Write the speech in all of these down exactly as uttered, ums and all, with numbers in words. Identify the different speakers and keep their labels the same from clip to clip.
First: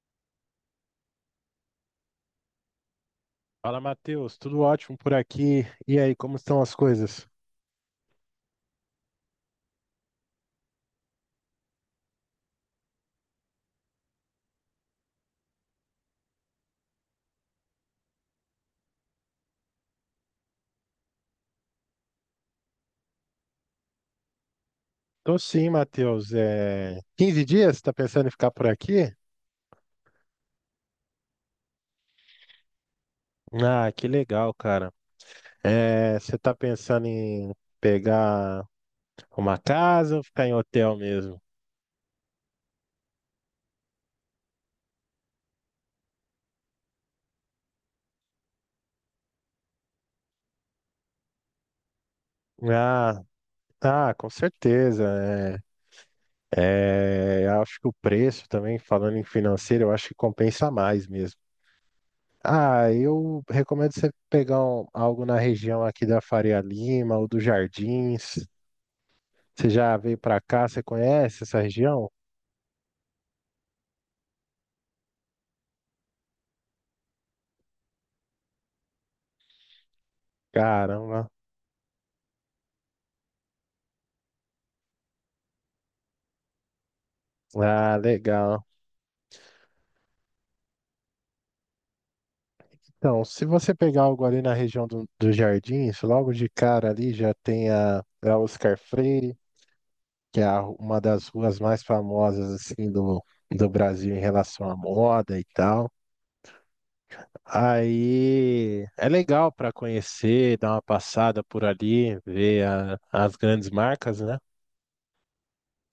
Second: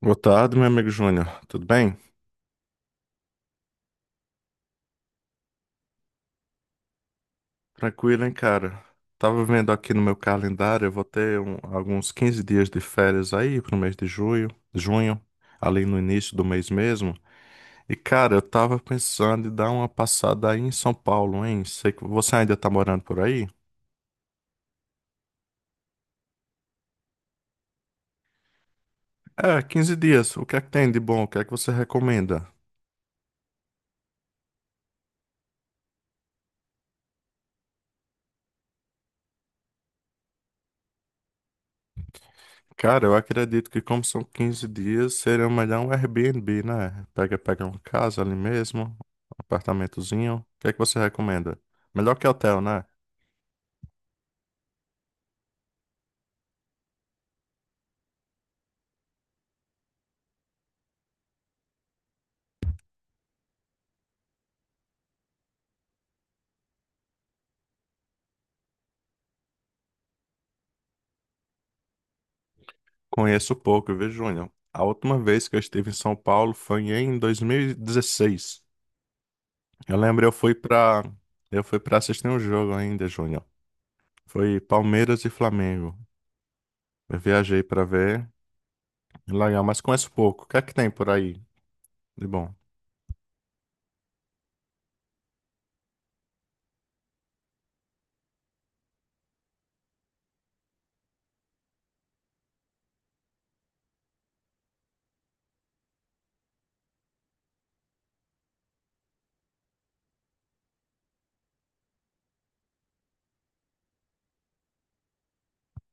Speaker 1: Boa tarde, meu amigo Júnior. Tudo bem?
Speaker 2: Fala, Matheus, tudo ótimo por aqui. E aí, como estão as coisas?
Speaker 1: Tranquilo, hein, cara? Tava vendo aqui no meu calendário, eu vou ter um- alguns quinze dias de férias aí pro mês de junho, junho, ali no início do mês mesmo. E, cara, eu tava pensando em dar uma passada aí em São Paulo, hein? Sei que você ainda tá morando por aí?
Speaker 2: Tô sim, Matheus. É... 15 dias? Tá pensando em ficar por aqui?
Speaker 1: É, quinze dias. O que é que tem de bom? O que é que você recomenda?
Speaker 2: Ah, que legal, cara. É... Você tá pensando em pegar uma casa ou ficar em hotel mesmo?
Speaker 1: Cara, eu acredito que como são quinze dias, seria melhor um Airbnb, né? Pega, pega uma casa ali mesmo, um apartamentozinho. O que é que você recomenda? Melhor que hotel, né?
Speaker 2: Ah, ah, com certeza. É... É... Acho que o preço também, falando em financeiro, eu acho que compensa mais mesmo. Ah, eu recomendo você pegar um- algo na região aqui da Faria Lima ou dos Jardins. Você já veio pra cá? Você conhece essa região?
Speaker 1: Conheço pouco, viu, Júnior? A última vez que eu estive em São Paulo foi em dois mil e dezesseis. Eu lembro, eu fui pra,
Speaker 2: Caramba.
Speaker 1: eu fui pra assistir um jogo ainda, Júnior. Foi Palmeiras e Flamengo. Eu viajei pra
Speaker 2: Ah,
Speaker 1: ver.
Speaker 2: legal.
Speaker 1: Legal, mas conheço pouco. O que é que tem por aí? De bom,
Speaker 2: Então, se você pegar algo ali na região do- dos Jardins, logo de cara ali já tem a, a Oscar Freire, que é a uma das ruas mais famosas assim do, do Brasil em relação à moda e tal. Aí é legal para conhecer, dar uma passada por ali, ver a- as grandes marcas, né?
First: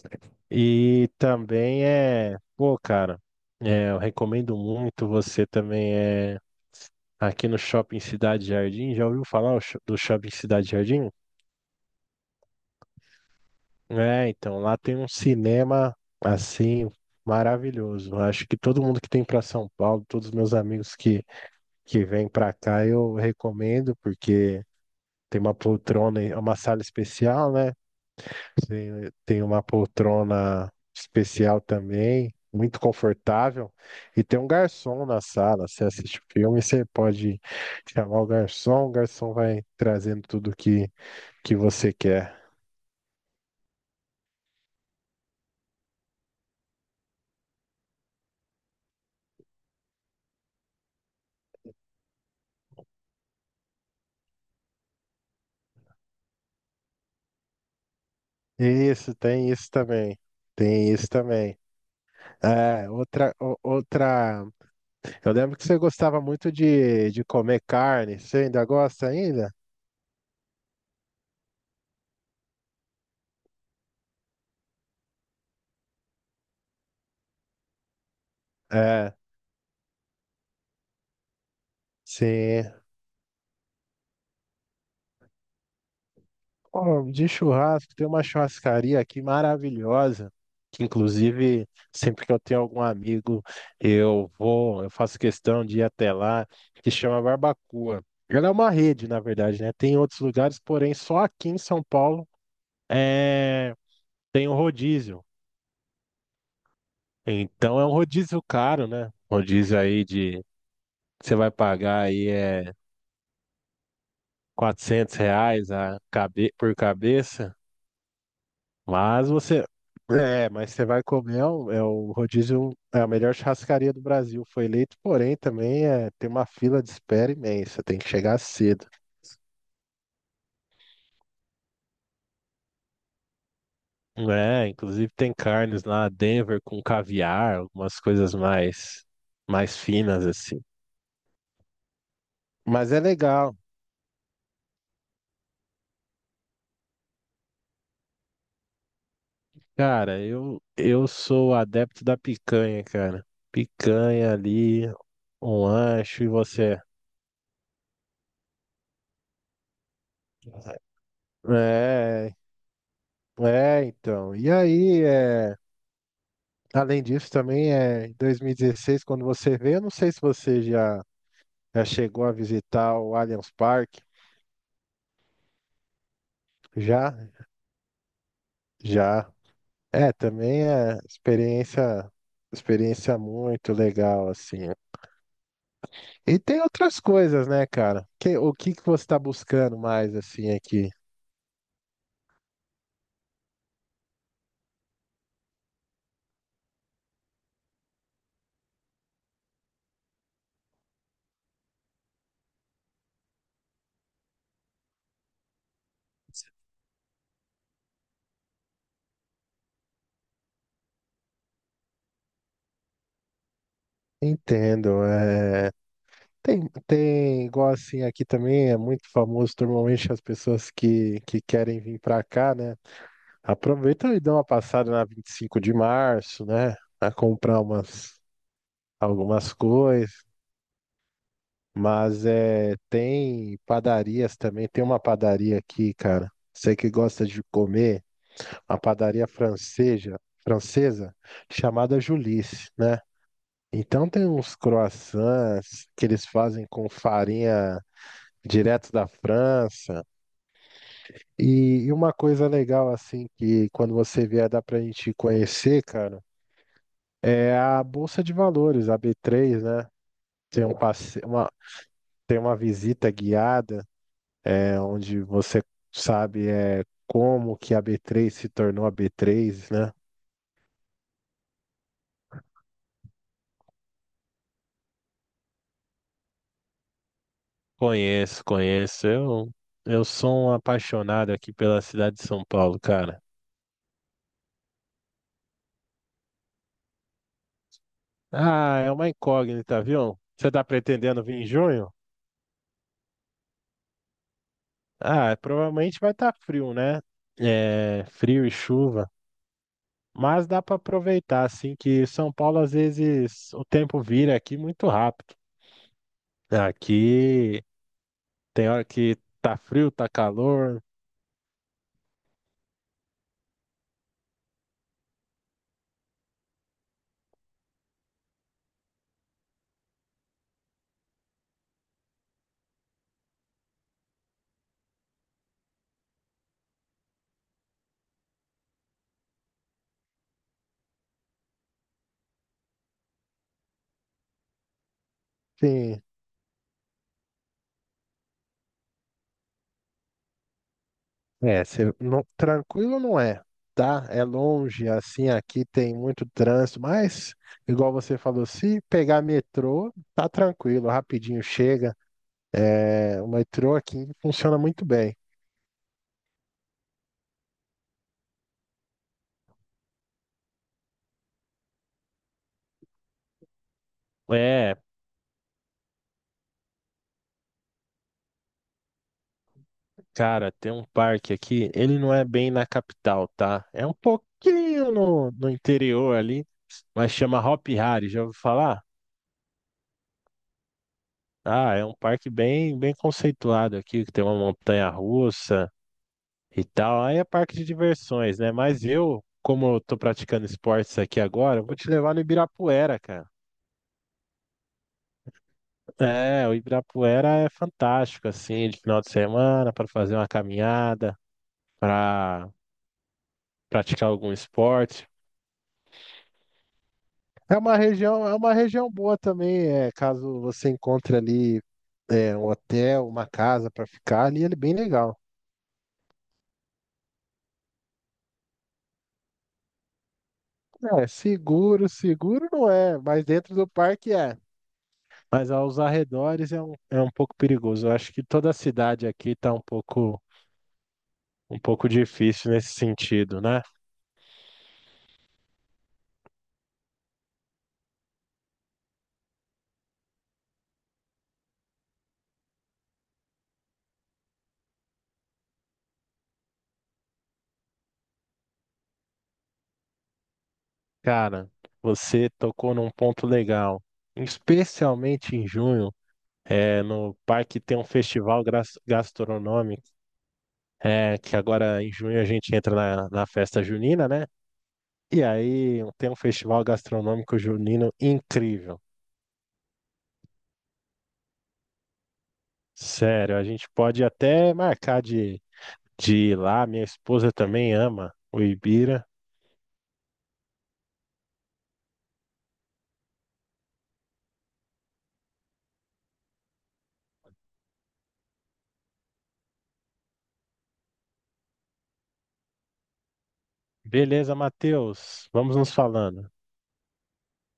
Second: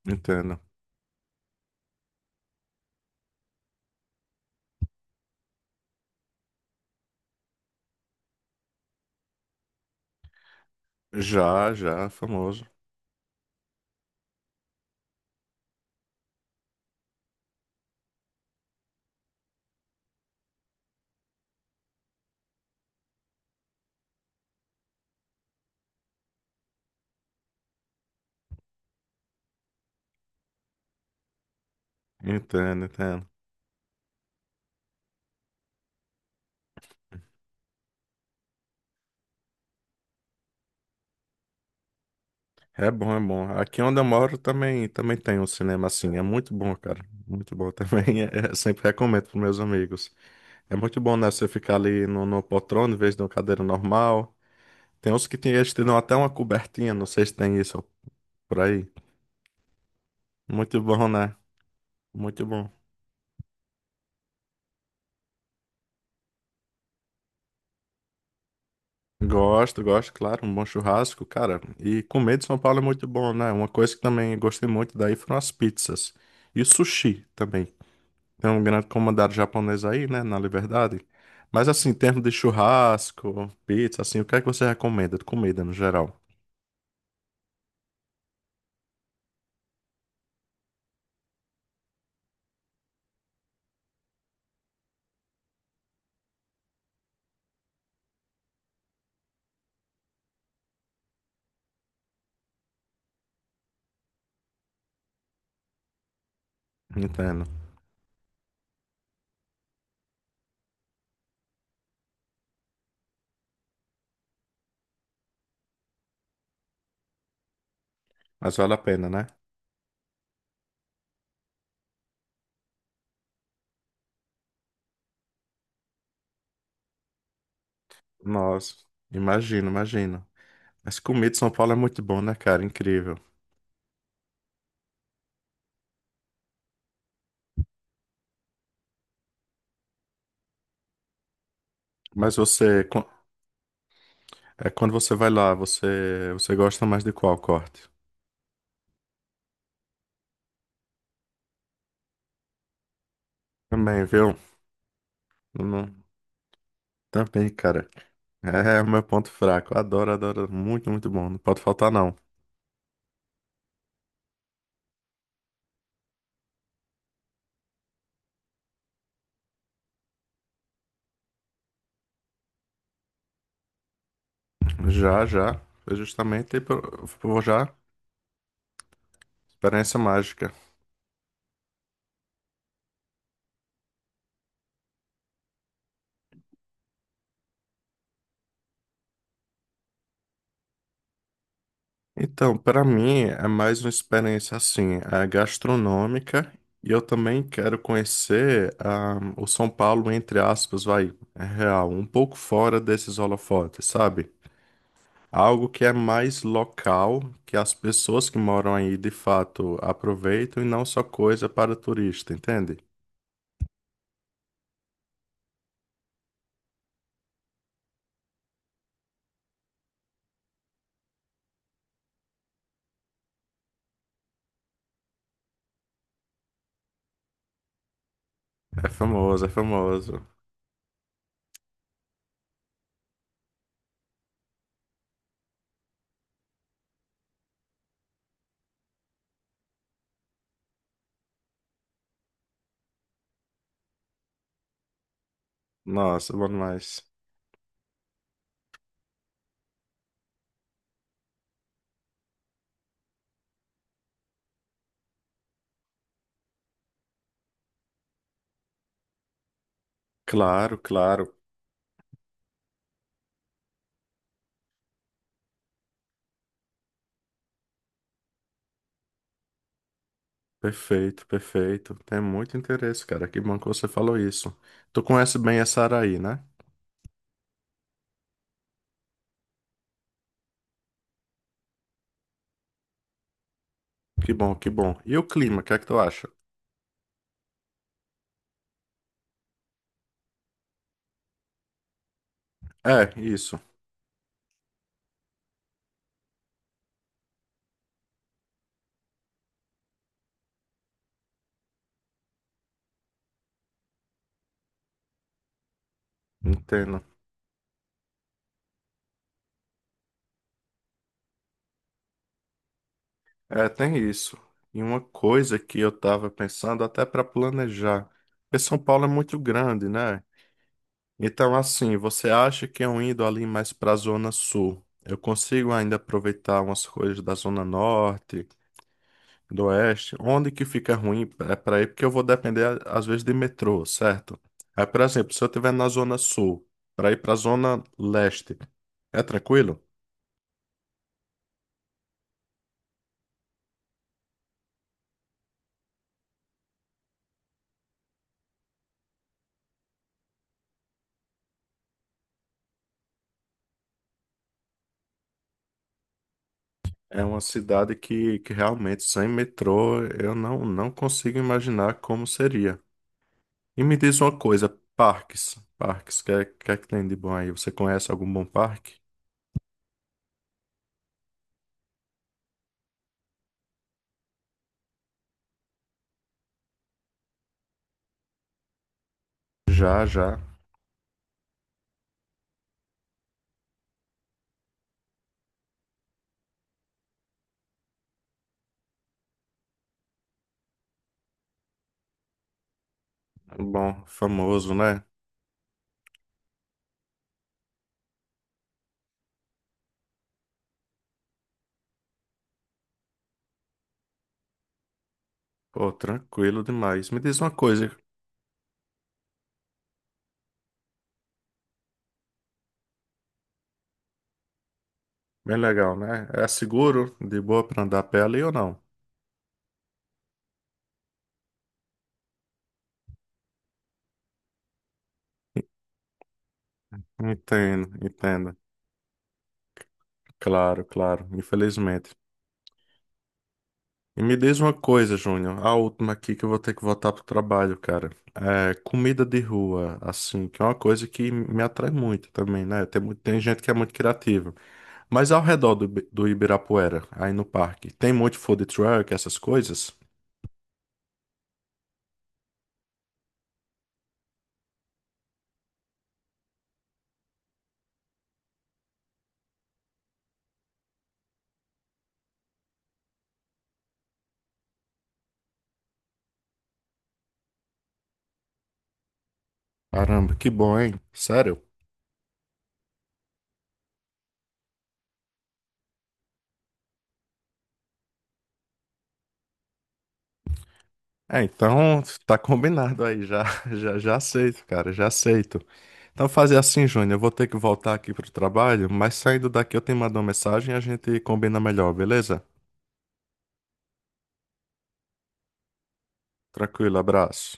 Speaker 1: entendo.
Speaker 2: E também é, pô, cara, é, eu recomendo muito você também é aqui no Shopping Cidade Jardim. Já ouviu falar o sho- do Shopping Cidade Jardim?
Speaker 1: Já, já, famoso.
Speaker 2: É, então lá tem um cinema assim maravilhoso. Acho que todo mundo que tem para São Paulo, todos os meus amigos que que vêm para cá, eu recomendo porque tem uma poltrona, e- uma sala especial, né? Sim, tem uma poltrona especial também, muito
Speaker 1: Entendo, entendo.
Speaker 2: confortável. E tem um garçom na sala. Você assiste o filme, você pode chamar o garçom, o garçom vai trazendo tudo que, que você quer.
Speaker 1: É bom, é bom. Aqui onde eu moro também, também tem um cinema assim. É muito bom, cara. Muito bom também. É, sempre recomendo para meus amigos. É muito bom, né? Você ficar ali no, no poltrona em vez de uma cadeira normal. Tem uns que tem, eles te dão até uma cobertinha. Não sei se tem isso por aí.
Speaker 2: Isso, tem isso também.
Speaker 1: Muito
Speaker 2: Tem
Speaker 1: bom,
Speaker 2: isso
Speaker 1: né?
Speaker 2: também.
Speaker 1: Muito bom.
Speaker 2: É, outra, o- outra. Eu lembro que você gostava muito de, de comer carne. Você ainda gosta ainda?
Speaker 1: Gosto, gosto, claro. Um bom churrasco, cara. E comer de São Paulo é muito bom, né? Uma coisa que também gostei muito daí foram as pizzas. E o sushi também. Tem um grande
Speaker 2: É,
Speaker 1: comandante japonês aí, né, na Liberdade. Mas assim, em termos de
Speaker 2: sim.
Speaker 1: churrasco, pizza, assim, o que é que você recomenda de comida no geral?
Speaker 2: Ó, de churrasco, tem uma churrascaria aqui maravilhosa, que inclusive sempre que eu tenho algum amigo, eu vou, eu faço questão de ir até lá, que chama Barbacoa. Ela é uma rede, na verdade, né? Tem outros lugares, porém só aqui em São Paulo é... tem um rodízio.
Speaker 1: Entendo.
Speaker 2: Então é um rodízio caro, né? Rodízio aí de, você vai pagar aí é quatrocentos reais a cabe... por cabeça.
Speaker 1: Mas vale a pena, né?
Speaker 2: Mas você. É, mas você vai comer, é o, é o rodízio, é a melhor churrascaria do Brasil. Foi eleito, porém, também é, tem uma fila de espera imensa, tem que chegar
Speaker 1: Nossa,
Speaker 2: cedo.
Speaker 1: imagino, imagino. Mas comida de São Paulo é muito bom, né, cara? Incrível.
Speaker 2: É, inclusive tem carnes lá, Denver com caviar, algumas coisas mais, mais finas assim.
Speaker 1: Mas você,
Speaker 2: Mas é
Speaker 1: qu-
Speaker 2: legal.
Speaker 1: é, quando você vai lá, você, você gosta mais de qual corte?
Speaker 2: Cara, eu, eu sou adepto da picanha, cara.
Speaker 1: Também,
Speaker 2: Picanha
Speaker 1: viu?
Speaker 2: ali,
Speaker 1: Eu
Speaker 2: um
Speaker 1: não-
Speaker 2: ancho e você.
Speaker 1: Também, cara. É é o meu ponto fraco. Adoro, adoro. Muito, muito bom. Não pode faltar, não.
Speaker 2: É, é, então. E aí, é. Além disso, também é em dois mil e dezesseis, quando você veio, eu não sei se você já, já chegou a visitar o Allianz Parque.
Speaker 1: Já, já. Foi justamente por,
Speaker 2: Já,
Speaker 1: por já.
Speaker 2: já.
Speaker 1: Experiência
Speaker 2: É,
Speaker 1: mágica.
Speaker 2: também é experiência, experiência muito legal, assim. E tem outras coisas, né, cara? Que, o que que você está buscando mais, assim, aqui?
Speaker 1: Então, para mim é mais uma experiência assim, é gastronômica e eu também quero conhecer ah, o São Paulo, entre aspas, vai, é real, um pouco fora desses holofotes, sabe? Algo que é mais local, que as pessoas que moram aí de fato aproveitam e não só coisa para turista, entende?
Speaker 2: Entendo, é... Tem, tem, igual assim, aqui também é muito famoso, normalmente as pessoas que, que querem vir para cá, né? Aproveita e dá uma passada na vinte e cinco de março, né? A comprar umas,
Speaker 1: É famoso, é
Speaker 2: algumas coisas.
Speaker 1: famoso.
Speaker 2: Mas é, tem padarias também. Tem uma padaria aqui, cara. Você que gosta de comer, uma padaria francesa, francesa chamada Julice, né? Então tem uns croissants que eles
Speaker 1: Nossa, bom
Speaker 2: fazem com
Speaker 1: demais.
Speaker 2: farinha direto da França. E, e uma coisa legal, assim, que quando você vier dá pra gente conhecer, cara, É a Bolsa de Valores, a B três, né? Tem um
Speaker 1: Claro,
Speaker 2: passe...
Speaker 1: claro.
Speaker 2: uma... Tem uma visita guiada, é, onde você sabe é, como que a B três se tornou a B três, né?
Speaker 1: Perfeito, perfeito. Tem muito interesse, cara. Que bom que você falou isso. Tu conhece bem essa área aí, né?
Speaker 2: Conheço, conheço. Eu, eu sou um apaixonado aqui pela cidade de São Paulo, cara.
Speaker 1: Que bom, que bom. E o clima, o que é que tu acha?
Speaker 2: Ah, é uma incógnita, viu? Você tá pretendendo vir em junho?
Speaker 1: É, isso.
Speaker 2: Ah, provavelmente vai estar frio, né? É, frio e chuva. Mas dá para aproveitar, assim, que São Paulo, às vezes, o tempo vira aqui muito rápido.
Speaker 1: Entendo.
Speaker 2: Aqui tem hora que tá frio, tá calor.
Speaker 1: É, tem isso. E uma coisa que eu tava pensando até para planejar, porque São Paulo é muito grande, né? Então, assim, você acha que eu indo ali mais para a Zona Sul, eu consigo ainda aproveitar umas coisas da Zona Norte? Do Oeste, onde que fica ruim é para ir, porque eu vou depender, a- às vezes, de metrô, certo? Aí, por exemplo, se eu estiver na
Speaker 2: Sim,
Speaker 1: Zona Sul, para ir para a Zona Leste, é tranquilo?
Speaker 2: é, cê não- tranquilo não é, tá? É longe, assim, aqui tem muito trânsito, mas, igual você falou, se pegar metrô, tá tranquilo, rapidinho chega. É, o metrô aqui funciona muito bem.
Speaker 1: É uma cidade que, que realmente, sem metrô, eu não, não consigo imaginar como seria. E me diz uma coisa,
Speaker 2: É,
Speaker 1: parques, parques, o que é, que é que tem de bom aí? Você conhece algum bom parque?
Speaker 2: Cara, tem um parque aqui, ele não é bem na capital, tá? É um pouquinho no, no interior ali, mas chama Hop Hari, já ouviu falar?
Speaker 1: Já, já.
Speaker 2: Ah, é um parque bem, bem conceituado aqui, que tem uma montanha russa e tal. Aí é parque de diversões, né? Mas eu, como eu tô praticando esportes aqui agora, eu vou te levar no Ibirapuera, cara.
Speaker 1: Bom, famoso, né?
Speaker 2: É, o Ibirapuera é fantástico, assim, de final de semana, para fazer uma caminhada, para praticar algum esporte.
Speaker 1: Pô, tranquilo demais. Me diz uma
Speaker 2: É uma
Speaker 1: coisa,
Speaker 2: região, é uma região boa também, é, caso você encontre ali é, um hotel, uma casa para ficar ali, ele é bem legal.
Speaker 1: bem legal, né? É seguro, de boa para andar a pé ali ou não?
Speaker 2: É, seguro, seguro não é, mas dentro do parque é. Mas aos arredores é um, é um pouco perigoso.
Speaker 1: Entendo,
Speaker 2: Eu acho que toda a
Speaker 1: entendo.
Speaker 2: cidade aqui tá um pouco,
Speaker 1: Claro, claro,
Speaker 2: um pouco
Speaker 1: infelizmente.
Speaker 2: difícil nesse sentido, né?
Speaker 1: E me diz uma coisa, Júnior, a última aqui que eu vou ter que voltar pro trabalho, cara. É comida de rua, assim, que é uma coisa que me atrai muito também, né? Tem, muito- tem gente que é muito criativa. Mas ao redor do, Ibi- do Ibirapuera, aí no parque, tem muito food truck, essas coisas?
Speaker 2: Cara, você tocou num ponto legal, especialmente em junho. É, no parque tem um festival gras- gastronômico É, que agora em junho a gente entra na, na festa junina, né? E aí tem um festival gastronômico junino incrível.
Speaker 1: Caramba, que bom, hein? Sério?
Speaker 2: Sério, a gente pode até marcar de, de ir lá. Minha esposa também ama o Ibira.
Speaker 1: É, então tá combinado aí, já, já, já aceito, cara, já aceito. Então fazer assim, Júnior, eu vou ter que voltar aqui pro trabalho, mas saindo daqui eu te mando uma mensagem e a gente combina melhor, beleza?
Speaker 2: Beleza, Matheus, vamos nos falando.
Speaker 1: Tranquilo, abraço.